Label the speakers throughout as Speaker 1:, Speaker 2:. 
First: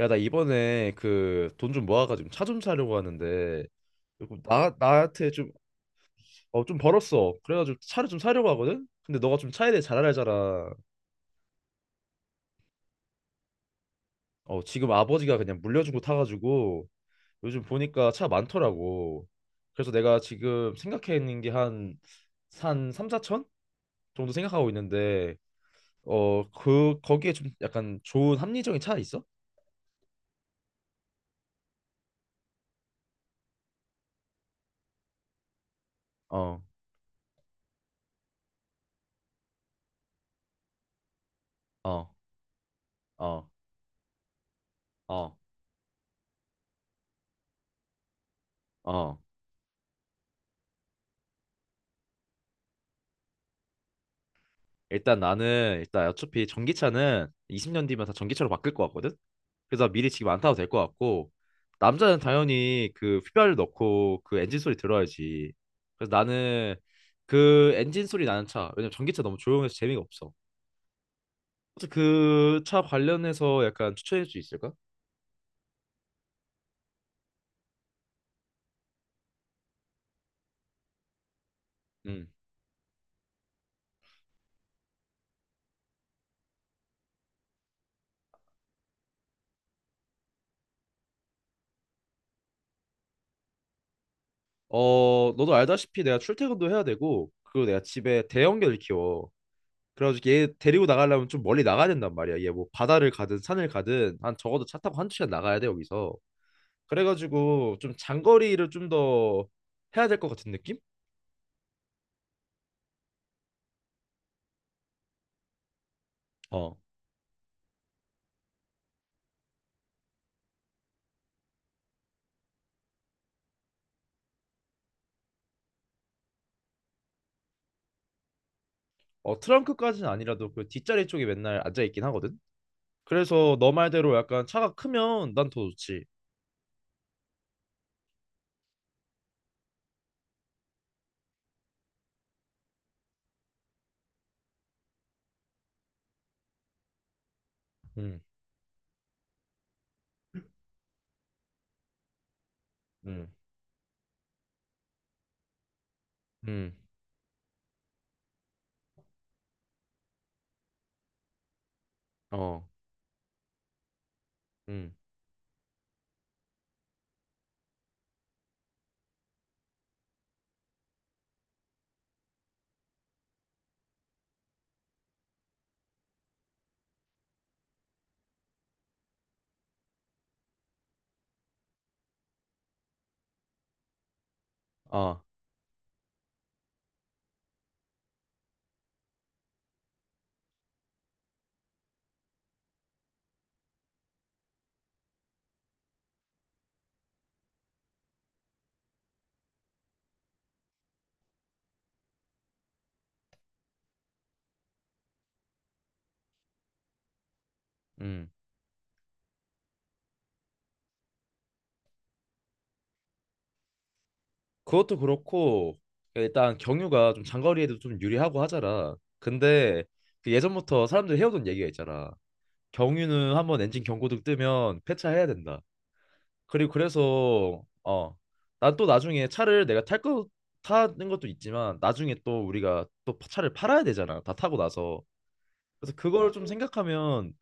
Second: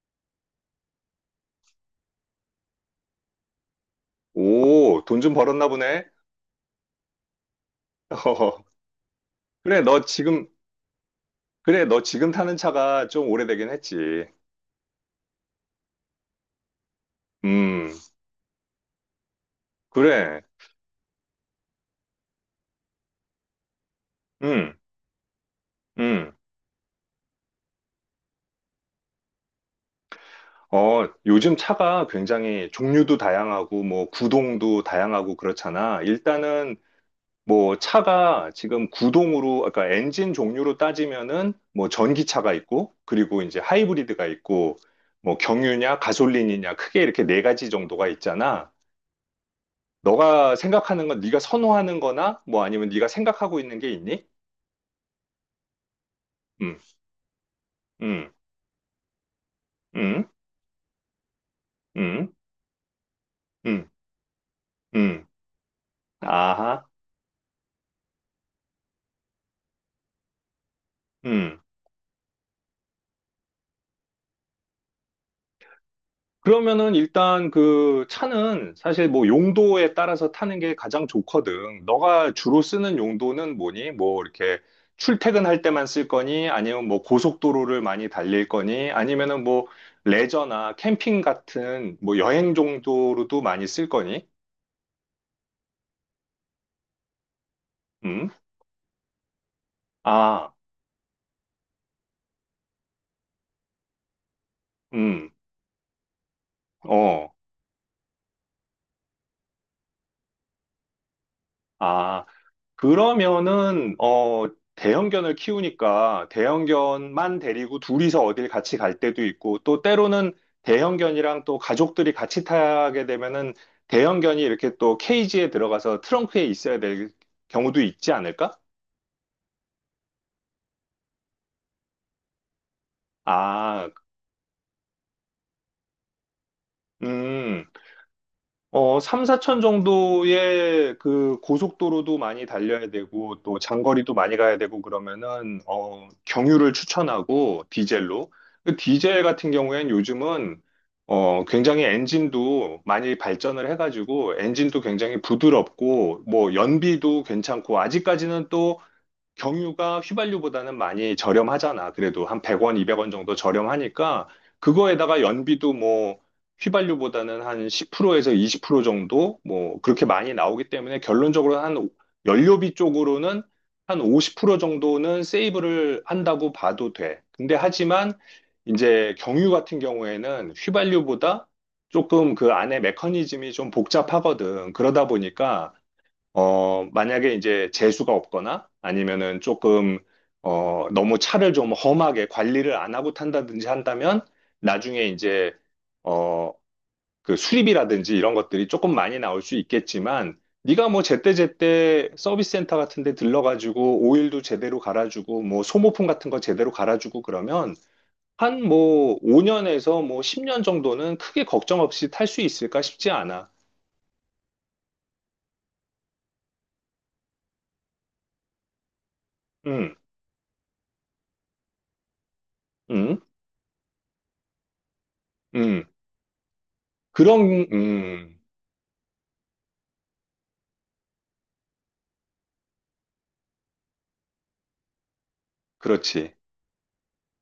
Speaker 1: 야, 나 이번에 그 돈 좀 모아가지고 차 좀 사려고 하는데 그리고 나
Speaker 2: 오, 돈
Speaker 1: 나한테
Speaker 2: 좀
Speaker 1: 좀
Speaker 2: 벌었나 보네.
Speaker 1: 어 좀 벌었어. 그래가지고 차를 좀 사려고
Speaker 2: 어,
Speaker 1: 하거든. 근데 너가 좀 차에 대해
Speaker 2: 그래, 너
Speaker 1: 잘
Speaker 2: 지금,
Speaker 1: 알잖아.
Speaker 2: 그래, 너 지금 타는 차가 좀 오래되긴 했지.
Speaker 1: 어 지금 아버지가 그냥 물려준 거 타가지고 요즘
Speaker 2: 음,
Speaker 1: 보니까 차 많더라고. 그래서 내가
Speaker 2: 그래,
Speaker 1: 지금 생각해 있는 게 한 3, 4천 정도 생각하고
Speaker 2: 음,
Speaker 1: 있는데
Speaker 2: 음.
Speaker 1: 어 그 거기에 좀 약간 좋은 합리적인 차 있어?
Speaker 2: 어, 요즘 차가 굉장히 종류도 다양하고, 뭐, 구동도 다양하고 그렇잖아.
Speaker 1: 어,
Speaker 2: 일단은, 뭐, 차가 지금 구동으로, 아까 엔진 종류로 따지면은, 뭐,
Speaker 1: 어,
Speaker 2: 전기차가 있고, 그리고
Speaker 1: 어,
Speaker 2: 이제 하이브리드가 있고,
Speaker 1: 어,
Speaker 2: 뭐, 경유냐, 가솔린이냐, 크게 이렇게 네 가지 정도가 있잖아.
Speaker 1: 어.
Speaker 2: 너가 생각하는 건 네가 선호하는 거나 뭐 아니면 네가 생각하고 있는 게 있니?
Speaker 1: 일단 나는 일단 어차피
Speaker 2: 음,
Speaker 1: 전기차는 20년 뒤면 다
Speaker 2: 음,
Speaker 1: 전기차로 바뀔 것 같거든. 그래서 미리
Speaker 2: 음,
Speaker 1: 지금 안 타도 될 것 같고 남자는
Speaker 2: 음,
Speaker 1: 당연히 그 휘발유
Speaker 2: 음,
Speaker 1: 넣고 그 엔진 소리
Speaker 2: 음.
Speaker 1: 들어야지. 그래서 나는
Speaker 2: 아하,
Speaker 1: 그 엔진 소리 나는 차. 왜냐면 전기차 너무 조용해서 재미가 없어.
Speaker 2: 음.
Speaker 1: 그 차 관련해서 약간 추천해 줄 수 있을까?
Speaker 2: 그러면은 일단 그 차는 사실 뭐 용도에 따라서 타는 게 가장 좋거든.
Speaker 1: 음.
Speaker 2: 너가 주로 쓰는 용도는 뭐니? 뭐 이렇게 출퇴근할 때만 쓸 거니? 아니면 뭐 고속도로를 많이 달릴 거니? 아니면은 뭐 레저나 캠핑 같은 뭐 여행 정도로도 많이 쓸 거니?
Speaker 1: 어, 너도 알다시피 내가 출퇴근도 해야 되고 그리고 내가 집에
Speaker 2: 음?
Speaker 1: 대형견을 키워. 그래가지고 얘
Speaker 2: 아,
Speaker 1: 데리고 나가려면 좀 멀리 나가야 된단 말이야. 얘 뭐 바다를 가든 산을 가든 한 적어도 차 타고 한두 시간
Speaker 2: 음.
Speaker 1: 나가야 돼 여기서.
Speaker 2: 어.
Speaker 1: 그래가지고 좀 장거리를 좀 더 해야 될 것 같은 느낌?
Speaker 2: 아, 그러면은, 어, 대형견을 키우니까
Speaker 1: 어.
Speaker 2: 대형견만 데리고 둘이서 어딜 같이 갈 때도 있고, 또 때로는 대형견이랑 또 가족들이 같이 타게 되면은 대형견이 이렇게 또 케이지에 들어가서 트렁크에 있어야 될 경우도 있지 않을까?
Speaker 1: 어 트렁크까지는 아니라도 그 뒷자리 쪽에 맨날 앉아 있긴 하거든. 그래서 너
Speaker 2: 아,
Speaker 1: 말대로 약간 차가 크면 난 더 좋지.
Speaker 2: 음. 어, 3, 4천 정도의 그 고속도로도 많이 달려야 되고 또 장거리도 많이 가야 되고 그러면은 어, 경유를 추천하고
Speaker 1: 음,
Speaker 2: 디젤로. 그 디젤 같은 경우에는 요즘은 어, 굉장히 엔진도 많이
Speaker 1: 음,
Speaker 2: 발전을 해가지고 엔진도 굉장히 부드럽고 뭐
Speaker 1: 음,
Speaker 2: 연비도 괜찮고 아직까지는 또 경유가 휘발유보다는 많이 저렴하잖아. 그래도 한
Speaker 1: 어,
Speaker 2: 100원, 200원 정도 저렴하니까
Speaker 1: 음,
Speaker 2: 그거에다가 연비도 뭐 휘발유보다는 한 10%에서 20% 정도 뭐 그렇게 많이 나오기 때문에 결론적으로 연료비 쪽으로는 한 50% 정도는 세이브를 한다고 봐도 돼. 근데 하지만 이제 경유 같은 경우에는 휘발유보다 조금 그 안에 메커니즘이 좀 복잡하거든. 그러다
Speaker 1: 아,
Speaker 2: 보니까 어, 만약에 이제 재수가 없거나 아니면은 조금, 어, 너무 차를 좀 험하게 관리를 안 하고 탄다든지 한다면 나중에 이제, 어, 그 수리비라든지 이런 것들이 조금 많이 나올 수 있겠지만 네가 뭐 제때제때 서비스 센터 같은 데 들러가지고 오일도 제대로 갈아주고 뭐 소모품 같은 거 제대로 갈아주고 그러면
Speaker 1: 음.
Speaker 2: 한 뭐 5년에서 뭐 10년 정도는 크게 걱정 없이 탈 수 있을까 싶지 않아.
Speaker 1: 그것도 그렇고 일단 경유가 좀 장거리에도 좀 유리하고 하잖아. 근데
Speaker 2: 음,
Speaker 1: 그 예전부터 사람들이 해오던 얘기가 있잖아.
Speaker 2: 음,
Speaker 1: 경유는 한번 엔진 경고등 뜨면 폐차해야 된다.
Speaker 2: 음.
Speaker 1: 그리고
Speaker 2: 그런,
Speaker 1: 그래서 어, 난 또 나중에 차를 내가 탈 거 타는 것도 있지만 나중에 또 우리가 또 차를 팔아야 되잖아. 다 타고 나서. 그래서 그걸
Speaker 2: 그렇지.
Speaker 1: 좀 생각하면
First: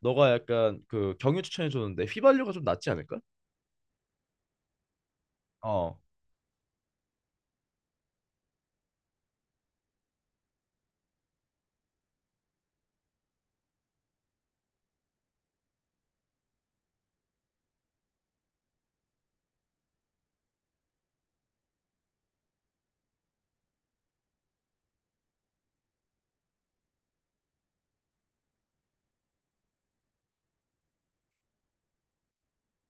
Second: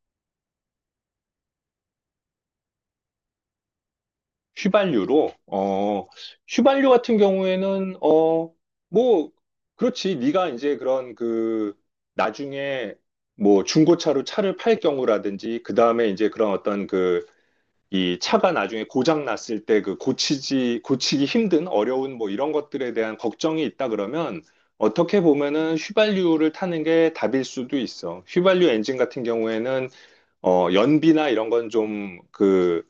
Speaker 1: 너가 약간 그 경유 추천해 줬는데 휘발유가 좀 낫지 않을까?
Speaker 2: 휘발유로,
Speaker 1: 어.
Speaker 2: 어, 휘발유 같은 경우에는, 어, 뭐, 그렇지. 네가 이제 그런 그, 나중에 뭐 중고차로 차를 팔 경우라든지, 그 다음에 이제 그런 어떤 그, 이 차가 나중에 고장 났을 때 그 고치기 힘든 어려운 뭐 이런 것들에 대한 걱정이 있다 그러면 어떻게 보면은 휘발유를 타는 게 답일 수도 있어. 휘발유 엔진 같은 경우에는 어, 연비나 이런 건 좀, 그,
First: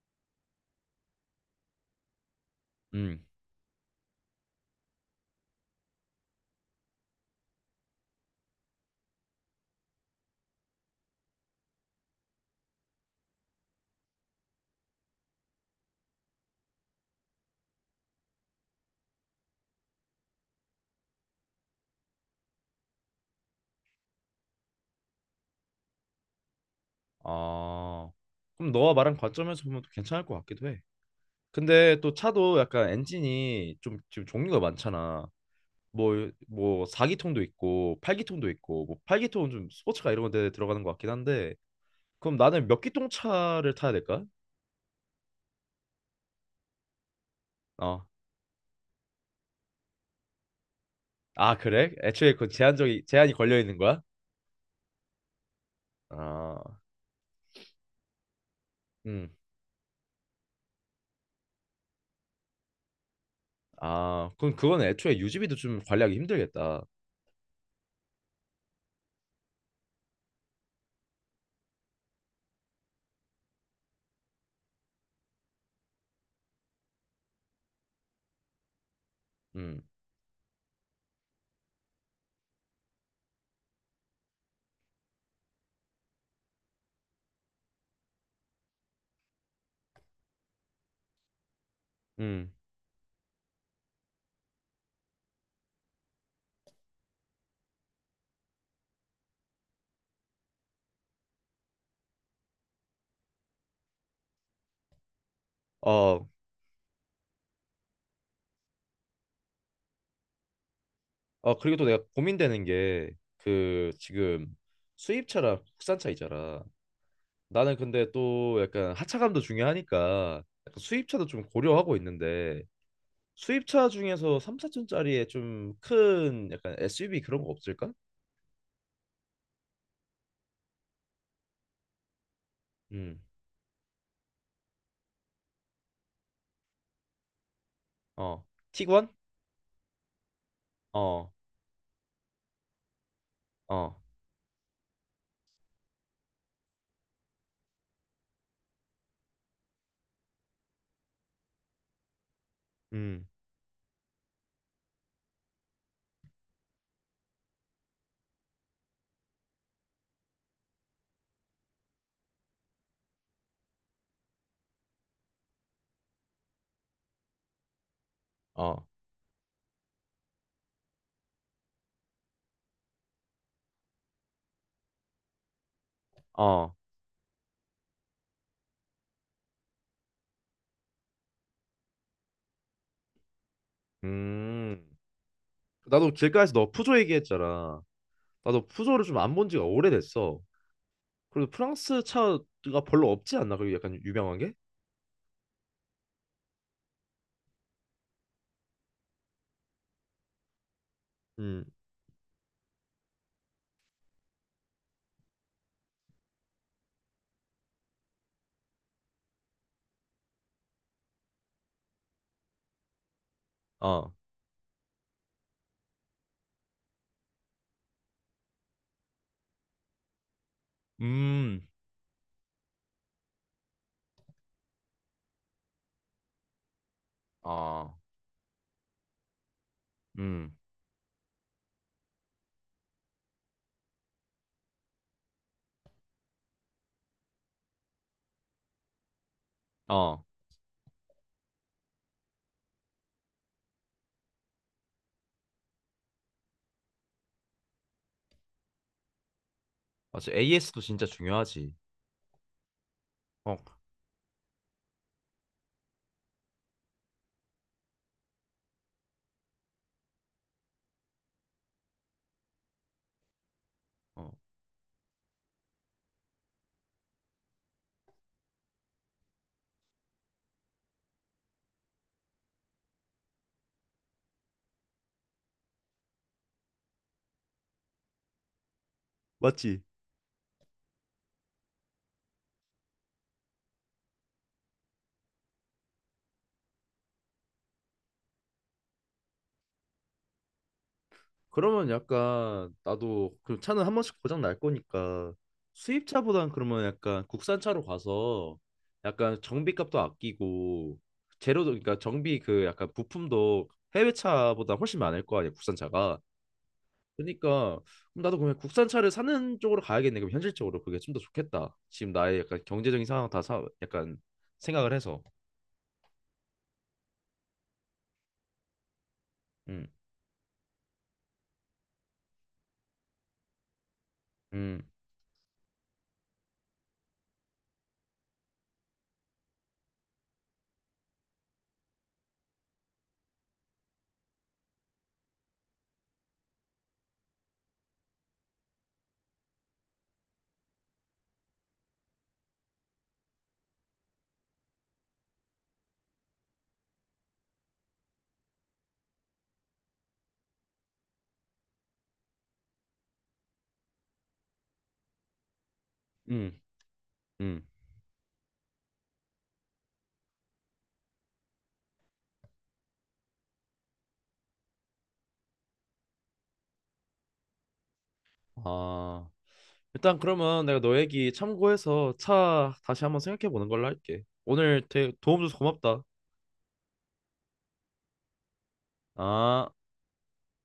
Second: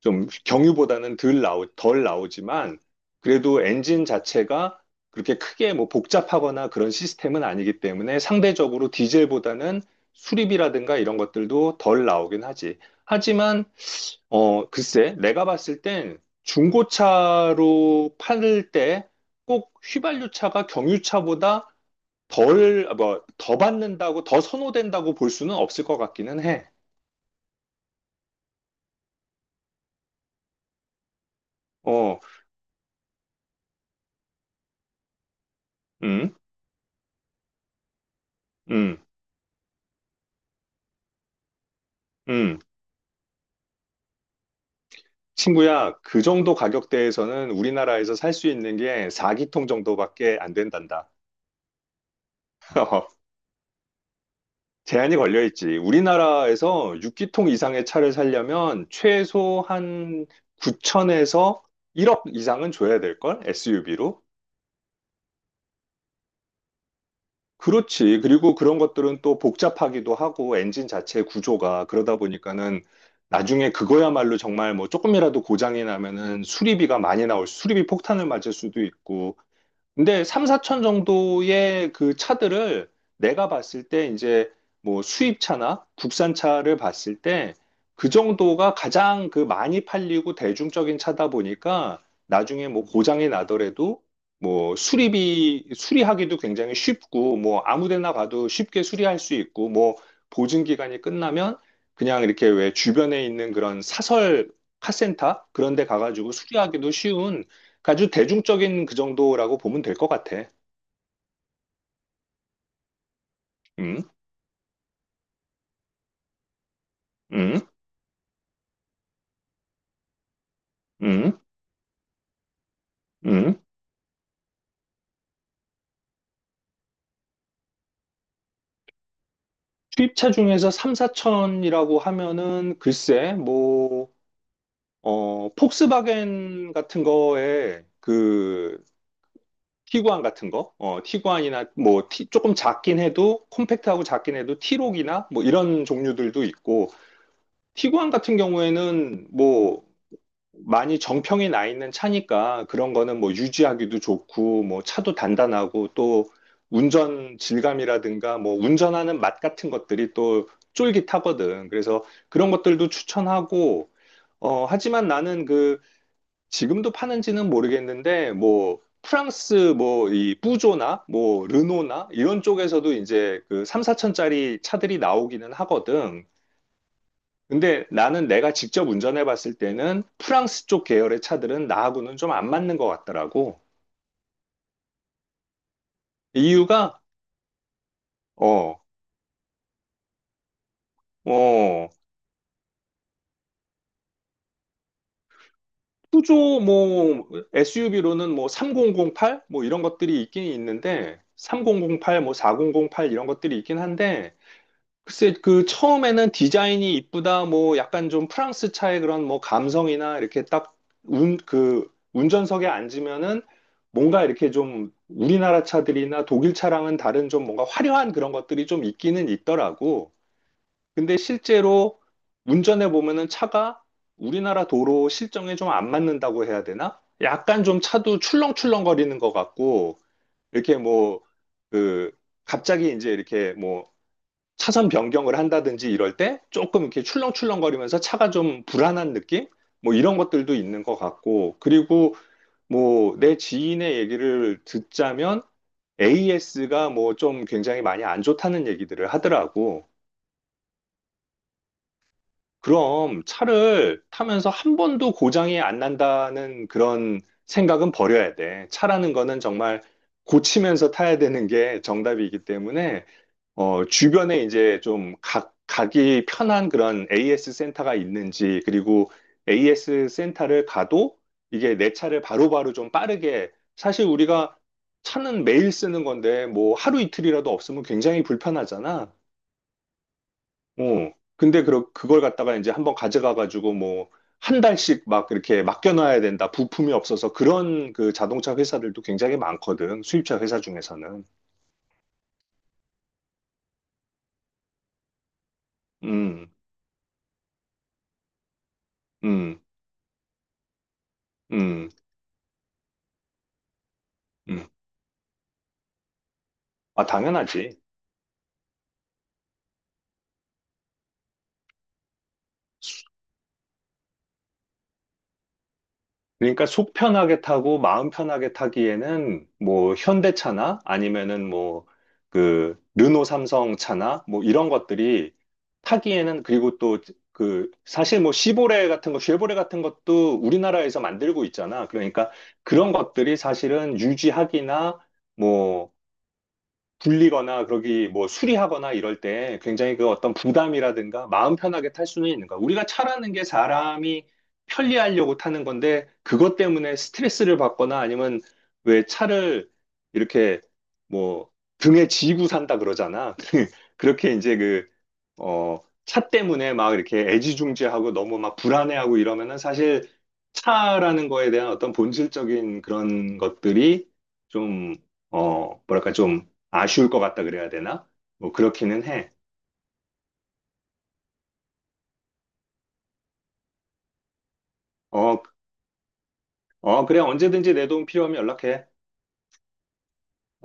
Speaker 2: 좀 경유보다는 덜 나오지만,
Speaker 1: 음.
Speaker 2: 그래도 엔진 자체가 그렇게 크게 뭐 복잡하거나 그런 시스템은 아니기 때문에 상대적으로 디젤보다는 수리비라든가 이런 것들도 덜 나오긴 하지. 하지만, 어, 글쎄, 내가 봤을 땐 중고차로 팔을 때 꼭 휘발유차가 경유차보다 덜, 뭐, 더 받는다고, 더 선호된다고 볼 수는 없을 것 같기는 해.
Speaker 1: 아. 그럼 너와 말한 관점에서 보면 또 괜찮을 것 같기도 해. 근데 또
Speaker 2: 어,
Speaker 1: 차도 약간 엔진이 좀 지금 종류가 많잖아. 뭐
Speaker 2: 음,
Speaker 1: 뭐 4기통도 있고 8기통도 있고 뭐
Speaker 2: 음,
Speaker 1: 8기통은 좀 스포츠카 이런 데 들어가는 것 같긴 한데 그럼
Speaker 2: 음.
Speaker 1: 나는 몇 기통 차를 타야 될까?
Speaker 2: 친구야, 그 정도 가격대에서는
Speaker 1: 어.
Speaker 2: 우리나라에서 살 수 있는 게 4기통 정도밖에 안 된단다.
Speaker 1: 아, 그래? 애초에 그 제한적이 제한이 걸려 있는 거야?
Speaker 2: 제한이 걸려 있지.
Speaker 1: 아.
Speaker 2: 우리나라에서 6기통 이상의 차를 살려면
Speaker 1: 음.
Speaker 2: 최소 한 9천에서 1억 이상은 줘야 될걸? SUV로?
Speaker 1: 아, 그럼 그건 애초에 유지비도 좀 관리하기 힘들겠다.
Speaker 2: 그렇지. 그리고 그런 것들은 또 복잡하기도 하고 엔진 자체 구조가 그러다 보니까는 나중에 그거야말로 정말 뭐 조금이라도 고장이 나면은 수리비가 많이 나올, 수리비 폭탄을 맞을 수도 있고
Speaker 1: 음.
Speaker 2: 근데 3, 4천 정도의 그 차들을 내가 봤을 때 이제 뭐 수입차나 국산차를 봤을 때 그 정도가 가장 그 많이 팔리고 대중적인 차다 보니까
Speaker 1: 음.
Speaker 2: 나중에 뭐 고장이 나더라도 뭐 수리비, 수리하기도 굉장히 쉽고 뭐 아무 데나 가도 쉽게 수리할 수 있고 뭐 보증 기간이 끝나면 그냥 이렇게 왜 주변에 있는 그런 사설 카센터 그런 데
Speaker 1: 어.
Speaker 2: 가가지고 수리하기도 쉬운 아주 대중적인 그 정도라고 보면 될 것 같아.
Speaker 1: 어, 그리고 또 내가 고민되는 게 그
Speaker 2: 음,
Speaker 1: 지금 수입차랑 국산차 있잖아.
Speaker 2: 음,
Speaker 1: 나는 근데 또 약간 하차감도 중요하니까 약간 수입차도
Speaker 2: 음,
Speaker 1: 좀 고려하고 있는데
Speaker 2: 음.
Speaker 1: 수입차 중에서 3, 4천짜리에 좀 큰 약간 SUV 그런 거 없을까?
Speaker 2: 수입차 중에서 3, 4천이라고 하면은
Speaker 1: 음.
Speaker 2: 글쎄, 뭐, 어, 폭스바겐 같은 거에
Speaker 1: 어.
Speaker 2: 그
Speaker 1: 티구안?
Speaker 2: 티구안 같은 거, 어,
Speaker 1: 어.
Speaker 2: 티구안이나 뭐 조금 작긴 해도
Speaker 1: 어.
Speaker 2: 콤팩트하고 작긴 해도 티록이나 뭐 이런 종류들도 있고 티구안 같은 경우에는 뭐 많이 정평이 나 있는 차니까 그런 거는
Speaker 1: 음.
Speaker 2: 뭐 유지하기도 좋고 뭐 차도 단단하고 또 운전 질감이라든가 뭐 운전하는 맛 같은 것들이 또 쫄깃하거든. 그래서 그런 것들도 추천하고 어 하지만 나는 그 지금도 파는지는 모르겠는데 뭐
Speaker 1: 어.
Speaker 2: 프랑스 뭐 이 뿌조나 뭐 르노나 이런 쪽에서도 이제 그 3, 4천짜리 차들이 나오기는 하거든.
Speaker 1: 어.
Speaker 2: 근데 나는 내가 직접 운전해 봤을 때는 프랑스 쪽 계열의 차들은 나하고는 좀 안 맞는 것 같더라고.
Speaker 1: 음. 나도 길가에서 너 푸조
Speaker 2: 이유가,
Speaker 1: 얘기했잖아. 나도
Speaker 2: 어,
Speaker 1: 푸조를 좀 안 본 지가 오래됐어. 그리고
Speaker 2: 어,
Speaker 1: 프랑스 차가 별로 없지 않나? 그리고 약간 유명한 게?
Speaker 2: 푸조 뭐 SUV로는 뭐 3008? 뭐 이런 것들이 있긴 있는데,
Speaker 1: 음.
Speaker 2: 3008, 뭐 4008 이런 것들이 있긴 한데, 글쎄, 그 처음에는 디자인이 이쁘다, 뭐 약간 좀 프랑스 차의 그런 뭐 감성이나 이렇게 딱 그 운전석에 앉으면은
Speaker 1: 어.
Speaker 2: 뭔가 이렇게 좀 우리나라 차들이나 독일 차랑은 다른 좀 뭔가 화려한 그런 것들이 좀 있기는 있더라고. 근데
Speaker 1: 음,
Speaker 2: 실제로 운전해 보면은 차가 우리나라 도로 실정에 좀 안 맞는다고 해야 되나? 약간 좀
Speaker 1: 아,
Speaker 2: 차도 출렁출렁거리는 것 같고,
Speaker 1: 음,
Speaker 2: 이렇게 뭐, 그, 갑자기 이제 이렇게 뭐, 차선 변경을 한다든지 이럴 때 조금 이렇게 출렁출렁거리면서 차가 좀 불안한 느낌? 뭐 이런
Speaker 1: 어,
Speaker 2: 것들도 있는 것 같고, 그리고 뭐 내 지인의 얘기를 듣자면 AS가 뭐 좀 굉장히 많이 안 좋다는 얘기들을 하더라고.
Speaker 1: 맞아. AS도 진짜 중요하지.
Speaker 2: 그럼
Speaker 1: 어.
Speaker 2: 차를 타면서 한 번도 고장이 안 난다는 그런 생각은 버려야 돼. 차라는 거는 정말 고치면서 타야 되는 게 정답이기 때문에 어,
Speaker 1: 어.
Speaker 2: 주변에 이제 좀 가기 편한 그런 AS 센터가 있는지, 그리고 AS 센터를 가도 이게 내 차를 바로바로 좀 빠르게, 사실 우리가 차는 매일 쓰는 건데, 뭐 하루 이틀이라도 없으면 굉장히 불편하잖아.
Speaker 1: 맞지?
Speaker 2: 어, 근데 그, 그걸 갖다가 이제 한번 가져가가지고 뭐, 한 달씩 막 이렇게 맡겨놔야 된다. 부품이 없어서 그런 그 자동차 회사들도 굉장히 많거든. 수입차 회사 중에서는.
Speaker 1: 그러면 약간 나도 그 차는 한 번씩 고장 날 거니까 수입차보단
Speaker 2: 음,
Speaker 1: 그러면 약간 국산차로 가서 약간
Speaker 2: 음,
Speaker 1: 정비값도 아끼고 재료도
Speaker 2: 음,
Speaker 1: 그러니까 정비 그 약간 부품도
Speaker 2: 음.
Speaker 1: 해외차보다 훨씬 많을 거 아니야 국산차가.
Speaker 2: 아, 당연하지.
Speaker 1: 그러니까 그럼 나도 그냥 국산차를 사는 쪽으로 가야겠네. 그럼 현실적으로 그게 좀 더 좋겠다. 지금 나의 약간 경제적인 상황 다 약간 생각을 해서.
Speaker 2: 그러니까 속 편하게 타고 마음 편하게 타기에는
Speaker 1: 음,
Speaker 2: 뭐 현대차나 아니면은 뭐 그 르노 삼성 차나 뭐 이런
Speaker 1: 음,
Speaker 2: 것들이 타기에는 그리고 또 그 사실 뭐 시보레 같은 거 쉐보레 같은 것도 우리나라에서 만들고 있잖아. 그러니까 그런 것들이 사실은 유지하기나 뭐 불리거나 그러기 뭐 수리하거나 이럴 때 굉장히 그 어떤 부담이라든가 마음 편하게 탈 수는 있는 거야. 우리가 차라는 게 사람이 편리하려고 타는 건데 그것 때문에 스트레스를 받거나 아니면 왜 차를 이렇게 뭐 등에 지고 산다 그러잖아. 그렇게 이제 그 어, 차
Speaker 1: 음,
Speaker 2: 때문에 막 이렇게
Speaker 1: 음.
Speaker 2: 애지중지하고 너무 막 불안해하고 이러면은 사실 차라는 거에 대한 어떤 본질적인 그런 것들이 좀, 어, 뭐랄까 좀 아쉬울 것 같다 그래야 되나? 뭐 그렇기는
Speaker 1: 아.
Speaker 2: 해.
Speaker 1: 일단 그러면 내가 너 얘기 참고해서 차 다시 한번 생각해 보는 걸로 할게. 오늘 되 도움
Speaker 2: 어,
Speaker 1: 줘서 고맙다.
Speaker 2: 어, 그래. 언제든지 내 도움 필요하면 연락해.
Speaker 1: 아.
Speaker 2: 어.